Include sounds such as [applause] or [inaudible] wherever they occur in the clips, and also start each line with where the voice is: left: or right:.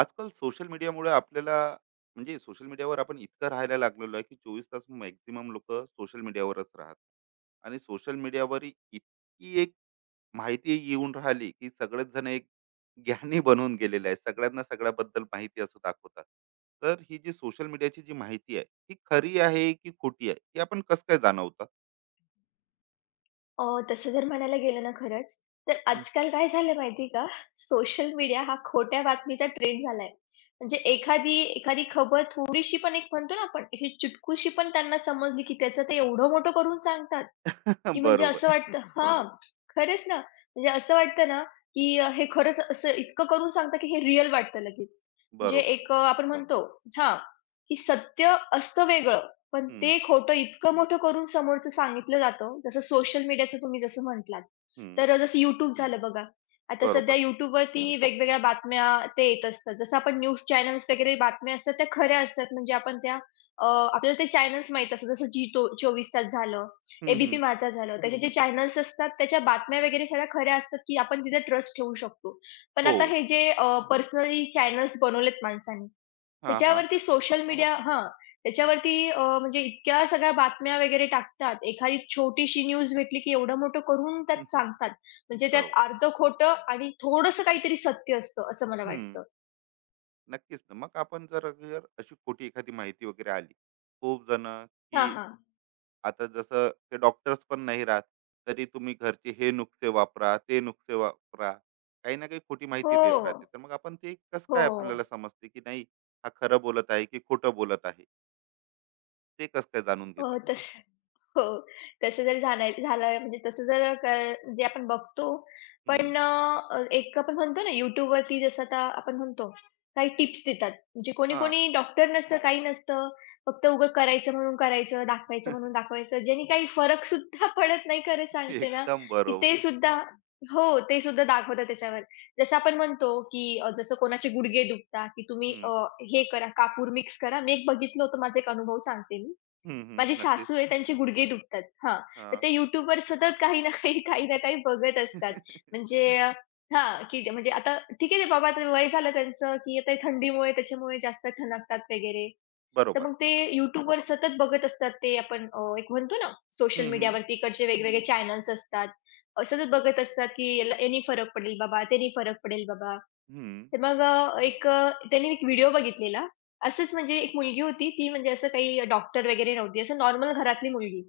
right: आजकाल सोशल मीडियामुळे आपल्याला म्हणजे सोशल मीडियावर आपण इतकं राहायला लागलेलो आहे की चोवीस तास मॅक्झिमम लोक सोशल मीडियावरच राहतात आणि सोशल मीडियावर इतकी एक माहिती येऊन राहिली की सगळेच जण एक ज्ञानी बनून गेलेले आहे. सगळ्यांना सगळ्याबद्दल माहिती असं दाखवतात. तर ही जी सोशल मीडियाची जी माहिती आहे ही खरी आहे की खोटी आहे हे आपण कसं काय जाणवतात?
left: अ, तसं जर म्हणायला गेलं ना खरंच, तर
right: हम्म.
left: आजकाल काय झालं माहिती का? सोशल मीडिया हा खोट्या बातमीचा ट्रेंड झालाय. म्हणजे एखादी एखादी खबर थोडीशी पण एक म्हणतो ना आपण, ही चुटकुशी पण त्यांना समजली की त्याचं ते एवढं मोठं करून सांगतात. की
right: [laughs]
left: म्हणजे
right: बरोबर.
left: असं वाटतं हां, खरंच ना. म्हणजे असं वाटतं ना, की हे खरंच असं इतकं करून सांगतात, की हे रिअल वाटतं लगेच. म्हणजे
right: बरोबर.
left: एक आपण म्हणतो हां, की सत्य असतं वेगळं, पण
right: हम्म.
left: ते खोटं इतकं मोठं करून समोरचं सांगितलं जातं. जसं सोशल मीडियाचं तुम्ही जसं म्हटलात.
right: हम्म.
left: तर जसं YouTube झालं बघा. आता सध्या
right: बरोबर.
left: YouTubeवरती वेगवेगळ्या बातम्या ते येत असतात. जसं आपण न्यूज चॅनल्स वगैरे बातम्या असतात त्या खऱ्या असतात. म्हणजे आपण त्या अ, आपल्याला ते चॅनल्स माहीत असतात. जसं जी तो 24 तास झालं,
right: हम्म.
left: ए-बी-पी
right: हम्म.
left: माझा झालं. त्याचे हं. जे चॅनल्स असतात, त्याच्या बातम्या वगैरे सगळ्या खऱ्या असतात, की आपण तिथे ट्रस्ट ठेवू शकतो. पण
right: हो.
left: आता हे जे बरं. पर्सनली चॅनल्स बनवलेत माणसांनी,
right: हा. हा.
left: त्याच्यावरती सोशल मीडिया हां, त्याच्यावरती म्हणजे इतक्या सगळ्या बातम्या वगैरे टाकतात. एखादी छोटीशी न्यूज भेटली, की एवढं मोठं करून त्यात
right: [laughs]
left: सांगतात. म्हणजे
right: हो.
left: त्यात अर्धं खोटं आणि थोडंसं काहीतरी सत्य असतं, असं मला
right: हम्म.
left: वाटतं.
right: नक्कीच ना. मग आपण जर जर अशी खोटी एखादी माहिती वगैरे आली खूप जण की
left: हां, हां.
right: आता जसं ते डॉक्टर्स पण नाही राहत तरी तुम्ही घरचे हे नुकसे वापरा ते नुकसे वापरा काही ना काही खोटी माहिती
left: हो,
right: देत राहते तर मग आपण ते कसं
left: हो.
right: काय आपल्याला समजते की नाही? हा खरं बोलत आहे की खोटं बोलत आहे ते कसं काय जाणून
left: हो,
right: घेतात?
left: तसं हो, तसं जर झालं म्हणजे तसं जर जे आपण बघतो.
right: हम्म,
left: पण एक आपण म्हणतो ना, YouTubeवरती जसं आता आपण म्हणतो, काही टिप्स देतात. म्हणजे
right: हा.
left: कोणी-कोणी डॉक्टर नसतं, काही नसतं. फक्त उगं करायचं म्हणून करायचं, दाखवायचं म्हणून
right: [laughs]
left: दाखवायचं. ज्याने काही फरक सुद्धा [laughs] पडत नाही खरं सांगते ना,
right: एकदम
left: की
right: बरोबर.
left: ते सुद्धा हो, ते सुद्धा दाखवतात त्याच्यावर. जसं आपण म्हणतो की जसं कोणाचे गुडघे दुखतात, की तुम्ही
right: हम्म,
left: हे करा, कापूर मिक्स करा. मी एक बघितलं होतं, माझा एक अनुभव सांगते मी.
right: हम्म,
left: माझी
right: हम्म, नक्कीच.
left: सासू आहे, त्यांचे गुडघे दुखतात. हां, तर
right: हा.
left: ते YouTubeवर सतत काही ना काही, काही ना काही बघत असतात.
right: [laughs]
left: म्हणजे
right: हा,
left: हां, की म्हणजे आता ठीक आहे, ते बाबा आता वय झालं त्यांचं, की आता हे थंडीमुळे त्याच्यामुळे जास्त ठणकतात वगैरे. तर
right: बरोबर.
left: मग ते YouTubeवर सतत बघत असतात ते आपण एक म्हणतो ना, सोशल
right: हम्म, हम्म,
left: मीडियावरती इकडचे वेगवेगळे चॅनल्स असतात. सतत बघत असतात, की याला यानी फरक पडेल बाबा, त्यानी फरक पडेल बाबा.
right: हम्म,
left: तर मग त्यांनी एक व्हिडिओ बघितलेला. असंच म्हणजे एक मुलगी होती, ती म्हणजे असं काही डॉक्टर वगैरे नव्हती. असं नॉर्मल घरातली मुलगी,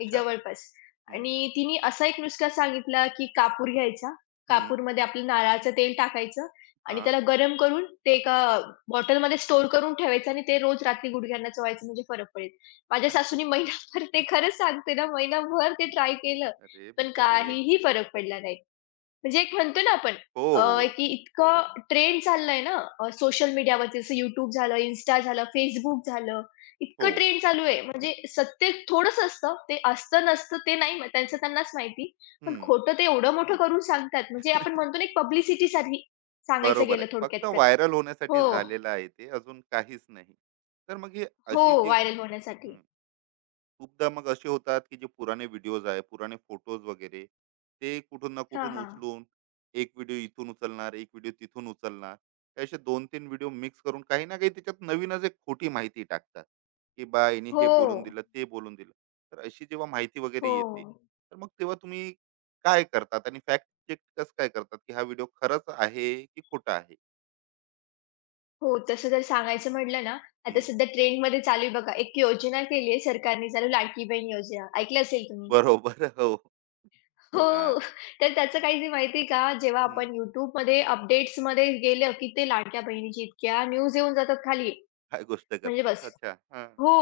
left: एक जवळपास,
right: हम्म,
left: आणि तिने असा एक नुसका सांगितला, की कापूर घ्यायचा.
right: हम्म,
left: कापूरमध्ये आपलं नारळाचं तेल टाकायचं आणि
right: हा.
left: त्याला गरम करून ते एका बॉटलमध्ये स्टोअर करून ठेवायचं आणि ते रोज रात्री गुडघ्यांना चोळायचं, म्हणजे फरक पडेल. माझ्या
right: अच्छा.
left: सासूनी महिनाभर ते, खरंच सांगते ना, महिनाभर ते ट्राय केलं,
right: अरे
left: पण
right: बिचारे.
left: काहीही फरक पडला नाही. म्हणजे एक म्हणतो ना आपण,
right: हो
left: अ,
right: हो
left: की इतकं ट्रेंड चाललंय ना, सोशल मीडियावरती जसं YouTube झालं, Insta झालं, Facebook झालं. इतकं
right: हो.
left: ट्रेंड चालू आहे, म्हणजे सत्य थोडंच असतं. ते असतं नसतं ते नाही, त्यांचं त्यांनाच माहिती. पण
right: हम्म.
left: खोटं ते एवढं मोठं करून सांगतात, म्हणजे आपण म्हणतो ना, एक पब्लिसिटीसाठी सांगायचं
right: बरोबर
left: गेलं
right: आहे, फक्त
left: थोडक्यात तर.
right: व्हायरल
left: हो.
right: होण्यासाठी
left: बरोबर.
right: झालेलं आहे ते, अजून काहीच नाही. तर मग ही
left: हो,
right: अशी जी
left: व्हायरल होण्यासाठी.
right: हम्म खूपदा मग असे होतात की जे पुराणे व्हिडिओज आहे पुराणे फोटोज वगैरे ते कुठून ना
left: हां,
right: कुठून
left: हां.
right: उचलून एक व्हिडिओ इथून उचलणार एक व्हिडिओ तिथून उचलणार हे असे दोन तीन व्हिडिओ मिक्स करून काही ना काही त्याच्यात नवीनच एक खोटी माहिती टाकतात की बा यांनी हे
left: हो.
right: बोलून दिलं ते बोलून दिलं. तर अशी जेव्हा माहिती वगैरे
left: हो.
right: येते तर मग तेव्हा तुम्ही काय करतात आणि फॅक्ट चेक कसं काय करतात की हा व्हिडिओ खरंच आहे की खोटा आहे?
left: हो, तसं जर सांगायचं म्हटलं ना, आता
right: हम्म,
left: सध्या ट्रेंडमध्ये चालू आहे बघा, एक योजना केली आहे सरकारने चालू, लाडकी बहीण योजना. ऐकलं असेल तुम्ही?
right: बरोबर. हो. हा.
left: हो. तर त्याचं काही ते माहिती आहे का, जेव्हा
right: हम्म,
left: आपण YouTubeमध्ये अपडेट्समध्ये गेलं, की ते लाडक्या बहिणीची इतक्या न्यूज येऊन जातात खाली,
right: काय गोष्ट
left: म्हणजे
right: करतात?
left: बस.
right: अच्छा. हा.
left: हो.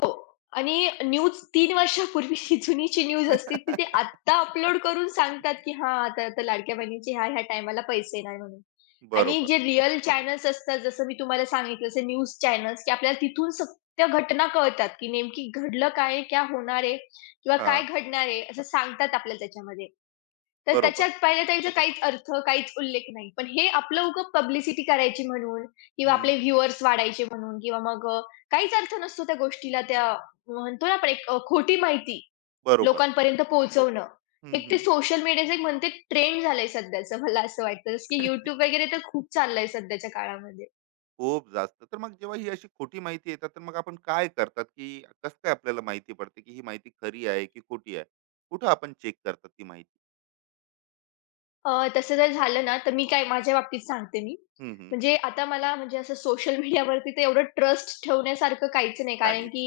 left: आणि न्यूज 3 वर्षापूर्वीची जुनीची न्यूज असते, ती ते
right: [laughs]
left: आत्ता अपलोड करून सांगतात, की हां, आता आता लाडक्या बहिणीचे ह्या टायमाला पैसे येणार म्हणून. आणि
right: बरोबर.
left: जे रिअल चॅनल्स असतात, जसं मी तुम्हाला सांगितलं, जसे न्यूज चॅनल्स, की आपल्याला तिथून सत्य घटना कळतात, की नेमकी घडलं काय आहे? क्या होणार आहे? किंवा
right: हा.
left: काय घडणार आहे? असं सांगतात आपल्याला त्याच्यामध्ये. तर
right: बरोबर.
left: त्याच्यात पाहिलं तर याचा काहीच अर्थ, काहीच उल्लेख नाही. पण हे आपलं उगाच पब्लिसिटी करायची म्हणून किंवा आपले
right: हम्म.
left: व्ह्यूअर्स वाढायचे म्हणून किंवा मग काहीच अर्थ नसतो त्या गोष्टीला, त्या म्हणतो ना आपण एक खोटी माहिती
right: बरोबर.
left: लोकांपर्यंत पोहोचवणं.
right: हम्म.
left: एक ते
right: हम्म.
left: सोशल मीडियाचं एक म्हणते ट्रेंड झालंय सध्याचं, मला असं वाटतं. जसं की YouTube वगैरे तर खूप चाललंय सध्याच्या काळामध्ये.
right: खूप जास्त. तर मग जेव्हा ही अशी खोटी माहिती येतात तर मग आपण काय करतात की कसं काय आपल्याला माहिती पडते की ही माहिती खरी आहे की खोटी आहे? कुठं आपण चेक करतात ती माहिती?
left: तसं जर झालं ना, तर मी काय माझ्या बाबतीत सांगते मी.
right: हम्म हम्म.
left: म्हणजे आता मला म्हणजे असं सोशल मीडियावरती [laughs] तर एवढं ट्रस्ट ठेवण्यासारखं काहीच नाही. कारण
right: काहीच.
left: की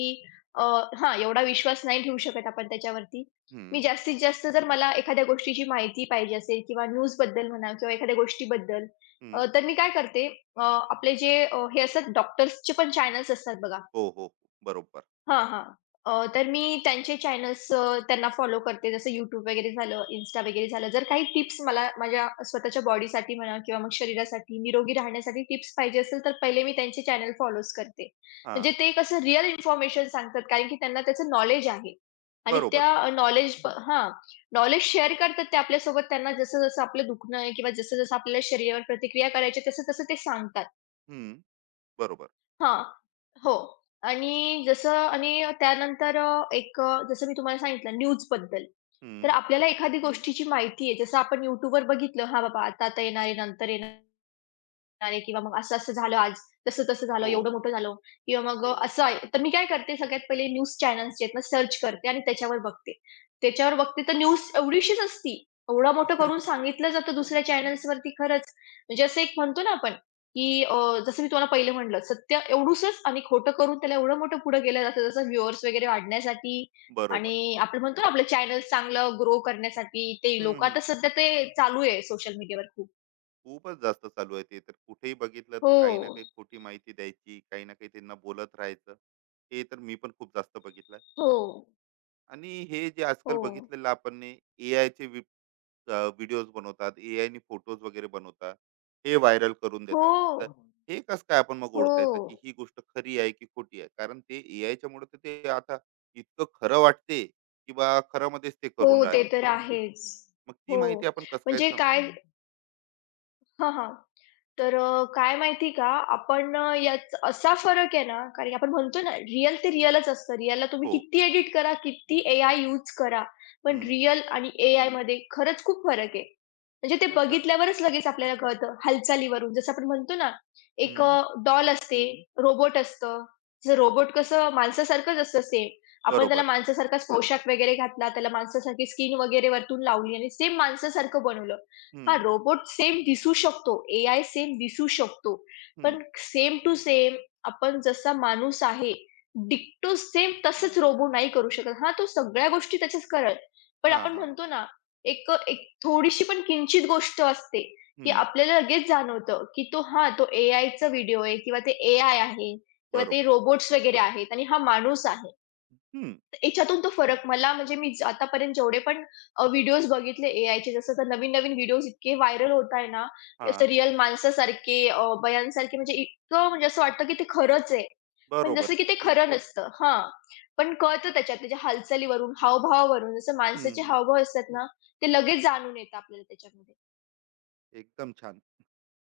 left: अ, हां, एवढा विश्वास नाही ठेवू शकत आपण त्याच्यावरती. मी
right: हम्म.
left: जास्तीत जास्त जर मला एखाद्या गोष्टीची माहिती पाहिजे असेल किंवा न्यूजबद्दल म्हणा किंवा एखाद्या गोष्टीबद्दल,
right: हम्म.
left: तर मी काय करते, आपले जे हे असतात डॉक्टर्सचे पण चॅनल्स असतात बघा.
right: हो हो हो. बरोबर.
left: हां, हां. तर मी त्यांचे चॅनल्स, त्यांना फॉलो करते. जसं YouTube वगैरे झालं, Insta वगैरे झालं. जर काही टिप्स मला माझ्या स्वतःच्या बॉडीसाठी म्हणा किंवा मग शरीरासाठी निरोगी राहण्यासाठी टिप्स पाहिजे असेल, तर पहिले मी त्यांचे चॅनल फॉलोज करते.
right: हा.
left: म्हणजे ते कसं रिअल इन्फॉर्मेशन सांगतात, कारण की त्यांना त्याचं नॉलेज आहे. आणि त्या
right: बरोबर.
left: हां, नॉलेज शेअर करतात ते आपल्यासोबत. त्यांना जसं-जसं आपलं दुखणं आहे किंवा जसं-जसं आपल्याला शरीरावर प्रतिक्रिया करायची तसं-तसं ते सांगतात.
right: हम्म. बरोबर.
left: हां. हो. आणि त्यानंतर जसं मी तुम्हाला सांगितलं न्यूजबद्दल. तर
right: हम्म.
left: आपल्याला एखादी गोष्टीची माहिती आहे. जसं आपण YouTubeवर बघितलं, हां बाबा आता-आता येणार आहे, नंतर येणार, अरे किंवा मग असं-असं झालं आज, तसं-तसं झालं,
right: हो.
left: एवढं मोठं झालं किंवा मग असं आहे. तर मी काय करते, सगळ्यात पहिले न्यूज चॅनल्स जे आहेत ना, सर्च करते आणि त्याच्यावर बघते. त्याच्यावर बघते तर न्यूज एवढीशीच असती. एवढं मोठं करून
right: [laughs]
left: सांगितलं जातं दुसऱ्या चॅनल्सवरती, खरंच. म्हणजे असं एक म्हणतो ना आपण, की जसं मी तुम्हाला पहिलं म्हटलं, सत्य एवढूसच आणि खोटं करून त्याला एवढं मोठं पुढं केलं जातं, जसं व्ह्यूअर्स वगैरे वाढण्यासाठी
right: बरोबर.
left: आणि आपण म्हणतो ना, आपलं चॅनल चांगलं ग्रो करण्यासाठी. ते
right: हम्म.
left: लोकं
right: हम्म.
left: आता सध्या ते चालू आहे सोशल मीडियावर खूप.
right: खूपच जास्त चालू आहे ते. तर कुठेही बघितलं तर काही ना
left: हो,
right: काही खोटी माहिती द्यायची, काही ना काही त्यांना बोलत राहायचं. हे तर मी पण खूप जास्त बघितलं.
left: हो.
right: आणि हे जे आजकाल
left: हो.
right: बघितलेलं आपण ए आयचे व्हिडिओज बनवतात, ए आयने फोटोज वगैरे बनवतात, हे व्हायरल करून
left: हो.
right: देतात. तर
left: हो.
right: हे कसं काय आपण मग
left: हो.
right: ओळखायचं की ही गोष्ट खरी आहे की खोटी आहे? कारण ते ए आयच्या मुळे तर ते आता इतकं खरं वाटते की बा खरामध्येच ते
left: हो,
right: करून
left: ते
right: राहिले.
left: तर आहेच.
right: मग ती
left: हो.
right: माहिती आपण कसं काय
left: म्हणजे
right: सम.
left: काय, हां, हां. तर काय माहिती का, आपण यात असा फरक आहे ना, कारण की आपण म्हणतो ना, रिअल ते रिअलच असतं. रिअलला तुम्ही
right: हो.
left: किती एडिट करा, किती एआय यूज करा, पण
right: हम्म.
left: रिअल आणि एआयमध्ये खरंच खूप फरक आहे. म्हणजे ते
right: अच्छा.
left: बघितल्यावरच लगेच आपल्याला कळतं, हालचालीवरून. जसं आपण म्हणतो ना, एक
right: हम्म.
left: डॉल असते, रोबोट असतं. जसं रोबोट कसं माणसासारखंच असतं, सेम. आपण त्याला
right: बरोबर.
left: माणसासारखाच पोशाख वगैरे घातला, त्याला माणसासारखी स्किन वगैरे वरतून लावली आणि सेम माणसासारखं बनवलं. हां,
right: हम्म.
left: रोबोट सेम दिसू शकतो, एआय सेम दिसू शकतो.
right: हं.
left: पण सेम टू सेम, आपण जसा माणूस आहे, डिक्टो सेम तसंच रोबो नाही करू शकत. हां, तो सगळ्या गोष्टी त्याच्याच करेल. पण
right: हां,
left: आपण
right: हां.
left: म्हणतो ना, एक थोडीशी पण किंचित गोष्ट असते, की
right: हं.
left: आपल्याला लगेच जाणवतं, की तो एआयचा व्हिडिओ आहे किंवा ते एआय आहे किंवा ते
right: बरोबर.
left: रोबोट्स वगैरे आहेत आणि हा माणूस आहे.
right: हं.
left: याच्यातून तो फरक मला, म्हणजे मी आतापर्यंत जेवढे पण व्हिडिओज बघितले एआयचे, जसं तर नवीन-नवीन व्हिडिओज इतके व्हायरल होत आहे ना, असं
right: हां.
left: रिअल माणसासारखे, बयानसारखे म्हणजे इतकं, म्हणजे असं वाटतं की ते खरंच आहे. पण जसं
right: बरोबर.
left: की ते
right: तेच.
left: खरं, हो, नसतं हां. पण कळतं त्याच्यात त्याच्या हालचालीवरून, हावभावावरून, जसं
right: हं,
left: माणसाचे
right: हं.
left: हावभाव असतात ना, ते लगेच जाणून येतं आपल्याला त्याच्यामध्ये.
right: एकदम छान.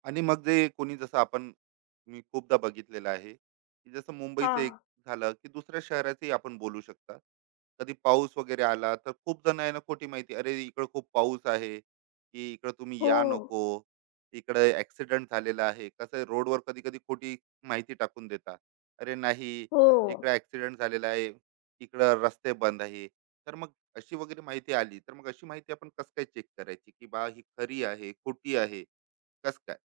right: आणि मग जे कोणी जसं आपण मी खूपदा बघितलेलं आहे, की जसं मुंबईचं एक
left: हां.
right: झालं, की दुसऱ्या शहराचंही आपण बोलू शकता. कधी पाऊस वगैरे आला, तर खूप जण आहे ना खोटी माहिती, "अरे, इकडं खूप पाऊस आहे, की इकडं तुम्ही या
left: हो.
right: नको, इकडं ॲक्सिडेंट झालेला आहे." कसं आहे रोडवर कधी-कधी खोटी माहिती टाकून देतात. "अरे नाही,
left: हो.
right: इकडं ॲक्सिडेंट झालेला आहे, इकडं रस्ते बंद आहे." तर मग अशी वगैरे माहिती आली, तर मग अशी माहिती आपण कसं काय चेक करायची, की बा ही खरी आहे, खोटी आहे, कसं काय?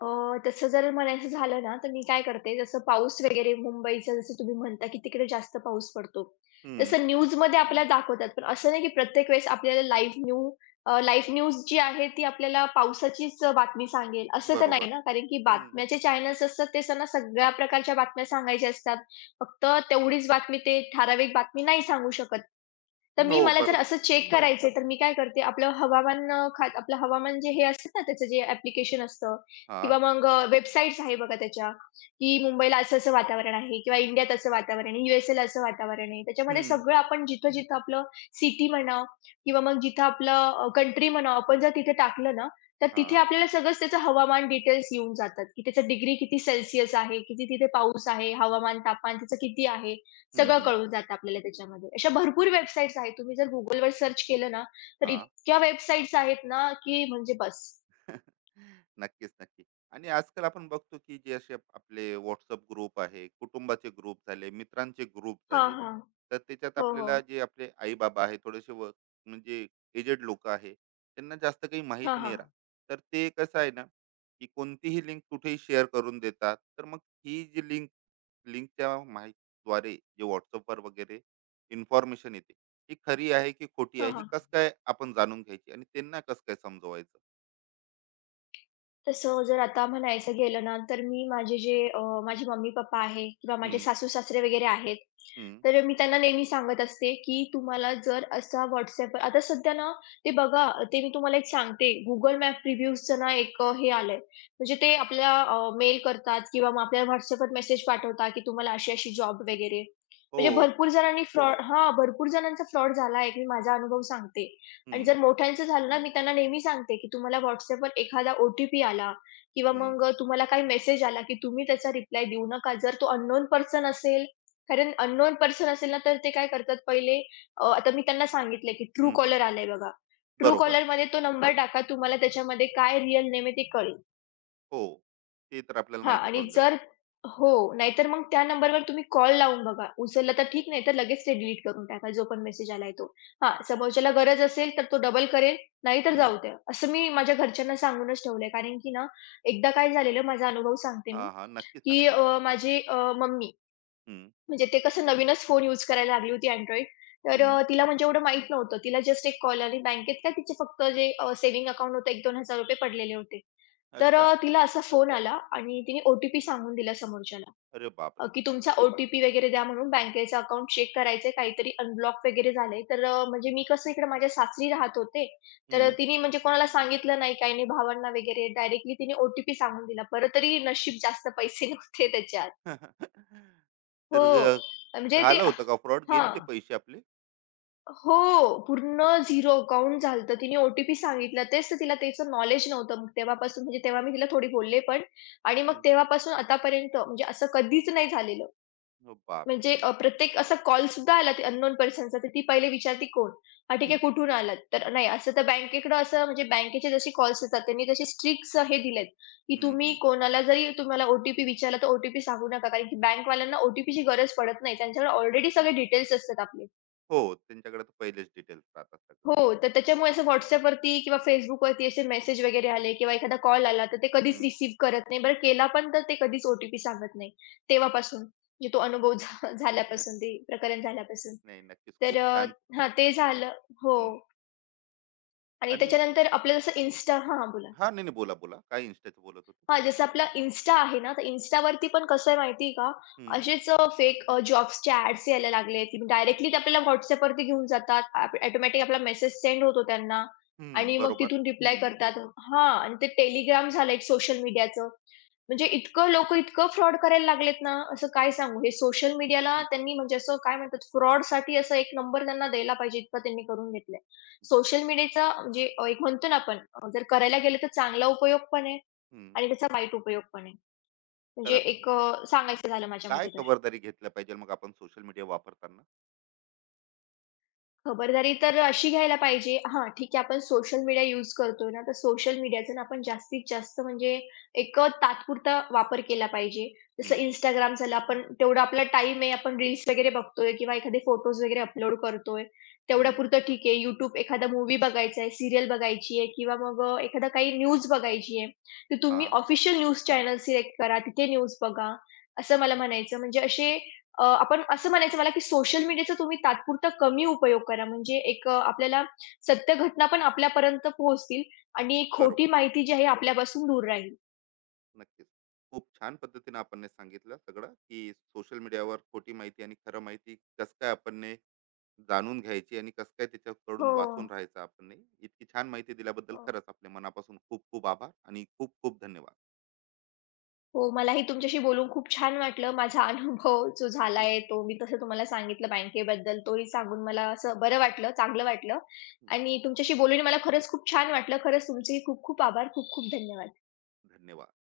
left: अ, तसं जर म्हणायचं झालं ना, तर मी काय करते, जसं पाऊस वगैरे मुंबईचा जसं तुम्ही म्हणता, की तिकडे जास्त पाऊस पडतो.
right: हं,
left: तसं न्यूजमध्ये आपल्याला दाखवतात. पण असं नाही, की प्रत्येक वेळेस आपल्याला लाईव्ह न्यूज जी आहे, ती आपल्याला पावसाचीच बातमी सांगेल असं तर नाही
right: बरोबर.
left: ना. कारण की
right: हं.
left: बातम्याचे चॅनल्स असतात, ते त्यांना सगळ्या प्रकारच्या बातम्या सांगायच्या असतात. फक्त तेवढीच बातमी, ते ठराविक बातमी नाही सांगू शकत. तर मी,
right: हो,
left: मला जर
right: बरोबर.
left: असं चेक करायचंय, तर मी काय करते, आपलं हवामान जे हे असतं ना, त्याचं जे ॲप्लिकेशन असतं
right: हां,
left: किंवा मग वेबसाईट्स आहे बघा त्याच्या, की मुंबईला असं-असं वातावरण आहे किंवा इंडियात असं वातावरण आहे, यूएसएला असं वातावरण आहे. त्याच्यामध्ये
right: हं,
left: सगळं आपण जिथं-जिथं आपलं सिटी म्हणा किंवा मग जिथं आपलं कंट्री म्हणा, आपण जर तिथे टाकलं ना, तर तिथे
right: हां,
left: आपल्याला सगळंच त्याचं हवामान डिटेल्स येऊन जातात, की त्याचं डिग्री किती सेल्सियस आहे, किती तिथे पाऊस आहे, हवामान, तापमान त्याचं किती आहे.
right: हं,
left: सगळं
right: हं,
left: कळून जातं आपल्याला त्याच्यामध्ये. अशा भरपूर वेबसाईट्स आहेत. तुम्ही जर Googleवर सर्च केलं ना, तर
right: हां.
left: इतक्या वेबसाईट्स आहेत ना, की म्हणजे बस.
right: नक्कीच, नक्की. आणि आजकाल आपण बघतो, की जे असे आपले WhatsApp ग्रुप आहे, कुटुंबाचे ग्रुप झाले, मित्रांचे ग्रुप
left: हां,
right: झाले,
left: हां.
right: तर त्याच्यात
left: हो, हो.
right: आपल्याला जे आपले आई-बाबा आहे, थोडेसे म्हणजे एजेड लोकं आहे, त्यांना जास्त काही
left: हां,
right: माहीत नाही
left: हां.
right: राहत. तर ते कसं आहे ना, की कोणतीही लिंक कुठेही शेअर करून देतात. तर मग ही जी लिंकच्या माहितीद्वारे जे व्हॉट्सअपवर वगैरे इन्फॉर्मेशन येते ही खरी आहे की खोटी
left: हां,
right: आहे ही
left: हां.
right: कसं काय आपण जाणून घ्यायची आणि त्यांना कसं काय समजवायचं?
left: तसं जर आता म्हणायचं गेलं ना, तर मी माझे जे माझे मम्मी-पप्पा आहे किंवा माझे
right: हम्म,
left: सासू-सासरे वगैरे आहेत,
right: हम्म,
left: तर मी त्यांना नेहमी सांगत असते, की तुम्हाला जर असा WhatsAppवर आता सध्या ना, ते बघा, ते मी तुम्हाला एक सांगते, Google मॅप रिव्ह्यूजचं ना एक हे आलंय. म्हणजे ते आपल्याला मेल करतात किंवा मग आपल्याला WhatsAppवर मेसेज पाठवतात, की तुम्हाला अशी-अशी जॉब वगैरे.
right: हो.
left: म्हणजे भरपूर जणांचा फ्रॉड झाला आहे. मी माझा अनुभव सांगते. आणि
right: हम्म,
left: जर मोठ्यांचं झालं ना, मी त्यांना नेहमी सांगते, की तुम्हाला WhatsAppवर एखादा ओ आला किंवा
right: हम्म,
left: मग तुम्हाला काही मेसेज आला, की तुम्ही त्याचा रिप्लाय देऊ नका. जर तो अननोन पर्सन असेल, कारण अननोन पर्सन असेल ना, तर ते काय करतात पहिले, आता मी त्यांना सांगितलं, की
right: हम्म, हम्म,
left: Truecaller आलंय बघा.
right: बरोबर.
left: Truecallerमध्ये तो नंबर टाका. तुम्हाला त्याच्यामध्ये काय रिअल नेम आहे ते कळेल.
right: हो. ते तर आपल्याला
left: हां
right: माहिती
left: आणि
right: पडून जाते.
left: जर हो, नाहीतर मग त्या नंबरवर तुम्ही कॉल लावून बघा. उचलला तर ठीक, नाहीतर लगेच ते डिलीट करून टाका, जो पण मेसेज आलाय तो. हां, समोरच्याला गरज असेल तर तो डबल करेल, नाहीतर
right: हम्म,
left: जाऊ द्या. असं मी माझ्या घरच्यांना सांगूनच ठेवलंय. कारण की ना, एकदा काय झालेलं माझा अनुभव सांगते
right: हा
left: मी,
right: हा. नक्कीच
left: की
right: सांगा ना.
left: माझी मम्मी
right: हम्म,
left: म्हणजे ते कसं नवीनच फोन यूज करायला लागली होती Android. तर
right: हम्म,
left: तिला म्हणजे एवढं माहीत नव्हतं. तिला जस्ट एक कॉल आणि बँकेत काय तिचे फक्त जे सेव्हिंग अकाउंट होतं ₹1,000-2,000 पडलेले होते. तर
right: अच्छा.
left: तिला असा फोन आला आणि तिने ओ सांगून दिला समोरच्याला,
right: अरे बापरे.
left: की तुमचा अरे वगैरे द्या म्हणून बँकेचं अकाउंट चेक करायचंय, काहीतरी अनब्लॉक वगैरे झालंय. तर म्हणजे मी कसं इकडे माझ्या सासरी राहत होते, तर
right: हम्म.
left: तिने म्हणजे कोणाला सांगितलं नाही, काही नाही भावांना वगैरे. डायरेक्टली तिने ओ सांगून दिला. बरं तरी नशीब जास्त पैसे [laughs] नव्हते त्याच्यात.
right: [laughs]
left: हो,
right: तर
left: म्हणजे ते म्हणजे
right: झालं होतं का फ्रॉड? गेले ते पैसे आपले?
left: हो. पूर्ण झिरो अकाउंट झालं होतं. तिने ओ-टी-पी सांगितला. तेच तर तिला त्याचं नॉलेज नव्हतं. मग तेव्हापासून म्हणजे तेव्हा मी तिला थोडी बोलले पण आणि मग
right: हम्म,
left: तेव्हापासून आतापर्यंत म्हणजे असं कधीच नाही झालेलं.
right: हो बापरे.
left: म्हणजे
right: नाही.
left: प्रत्येक असा कॉलसुद्धा आला ते अननोन पर्सनचा, तर ती पहिले विचारते, "कोण?" "हां, ठीक आहे.
right: हम्म,
left: कुठून आलात?" तर नाही असं तर बँकेकडं असं म्हणजे बँकेचे जसे कॉल्स येतात, त्यांनी तसे स्ट्रिक्ट हे दिलेत, की
right: हम्म,
left: तुम्ही
right: हम्म.
left: कोणाला जरी तुम्हाला ओ विचारला, तर ओ सांगू नका. कारण की बँकवाल्यांना ओ गरज पडत नाही. त्यांच्याकडे ऑलरेडी सगळे डिटेल्स असतात आपले.
right: हो, त्यांच्याकडे तर पहिलेच डिटेल्स राहतात सगळे.
left: हो, तर त्याच्यामुळे असं WhatsAppवरती किंवा Facebookवरती असे मेसेज वगैरे आले किंवा एखादा कॉल आला, तर ते कधीच
right: हं.
left: रिसीव्ह करत नाही. बरं केला पण तर ते कधीच ओ-टी-पी सांगत नाही. तेव्हापासून म्हणजे तो अनुभव झाल्यापासून
right: [laughs]
left: ते प्रकरण झाल्यापासून.
right: नाही, नक्कीच.
left: तर
right: खूप छान.
left: हां, ते झालं हो
right: हं.
left: आणि
right: आणि
left: त्याच्यानंतर आपल्याला असं Insta हां, हां, बोला.
right: हां, नाही, नाही. बोला, बोला. काय Instaचं बोलत होते?
left: हां, जसं आपला Insta आहे ना, तर Instaवरती पण कसं आहे माहिती आहे का,
right: हं,
left: असेच फेक जॉब्सचे ॲड्स यायला लागले, की डायरेक्टली ते आपल्याला WhatsAppवरती घेऊन जातात. ॲप ऑटोमॅटिक आपला मेसेज सेंड होतो त्यांना
right: हं.
left: आणि मग
right: बरोबर.
left: तिथून रिप्लाय हं. करतात. हां आणि ते Telegram झालं एक सोशल मीडियाचं. म्हणजे इतकं लोकं इतकं फ्रॉड करायला लागलेत ना, असं काय सांगू. हे सोशल मीडियाला
right: हं,
left: त्यांनी म्हणजे असं काय म्हणतात फ्रॉडसाठी असा एक नंबर त्यांना द्यायला पाहिजे, इतकं त्यांनी करून घेतलंय. सोशल मीडियाचा म्हणजे एक म्हणतो ना आपण, जर करायला गेलं तर चांगला उपयोग पण आहे
right: हं.
left: आणि त्याचा वाईट उपयोग पण आहे. म्हणजे
right: खरंच.
left: एक सांगायचं झालं माझ्या मते
right: काय
left: तर.
right: खबरदारी घेतल्या पाहिजे मग आपण सोशल मीडिया वापरताना?
left: खबरदारी तर अशी घ्यायला पाहिजे हां, ठीक आहे आपण सोशल मीडिया यूज करतोय ना, तर सोशल मीडियाचा ना आपण जास्तीत जास्त म्हणजे एक तात्पुरता वापर केला पाहिजे.
right: हं,
left: जसं Instagram झालं आपण तेवढा आपला टाईम आहे, आपण रील्स वगैरे बघतोय किंवा एखादे फोटोज वगैरे अपलोड करतोय.
right: हं.
left: तेवढ्यापुरतं ठीक आहे. YouTube एखादा मूव्ही बघायचा आहे, सीरियल बघायची आहे किंवा मग एखादा काही न्यूज बघायची आहे, तर तुम्ही
right: हां,
left: ऑफिशियल न्यूज चॅनल सिलेक्ट करा, तिथे न्यूज बघा, असं मला म्हणायचं. म्हणजे असे आपण असं म्हणायचं मला, की सोशल मीडियाचा तुम्ही तात्पुरता कमी उपयोग करा. म्हणजे एक आपल्याला सत्य घटना पण आपल्यापर्यंत पोहोचतील आणि खोटी
right: बरोबर.
left: माहिती जी आहे आपल्यापासून दूर राहील.
right: नक्कीच. खूप छान पद्धतीने आपण सांगितलं सगळं, की सोशल मीडियावर खोटी माहिती आणि खरं माहिती कसं काय आपण जाणून घ्यायची आणि कसं काय
left: हो,
right: त्याच्याकडून वाचून राहायचं आपण. इतकी छान माहिती दिल्याबद्दल
left: हो.
right: खरंच आपल्या मनापासून खूप खूप आभार आणि खूप खूप धन्यवाद.
left: हो, मलाही तुमच्याशी बोलून खूप छान वाटलं. माझा अनुभव जो झाला
right: हं,
left: तो मी तसं तुम्हाला सांगितलं बँकेबद्दल, तोही सांगून मला असं बरं वाटलं, चांगलं वाटलं
right: हं.
left: आणि तुमच्याशी बोलून मला खरंच खूप छान वाटलं. खरंच तुमचेही खूप खूप आभार. खूप खूप धन्यवाद.
right: धन्यवाद.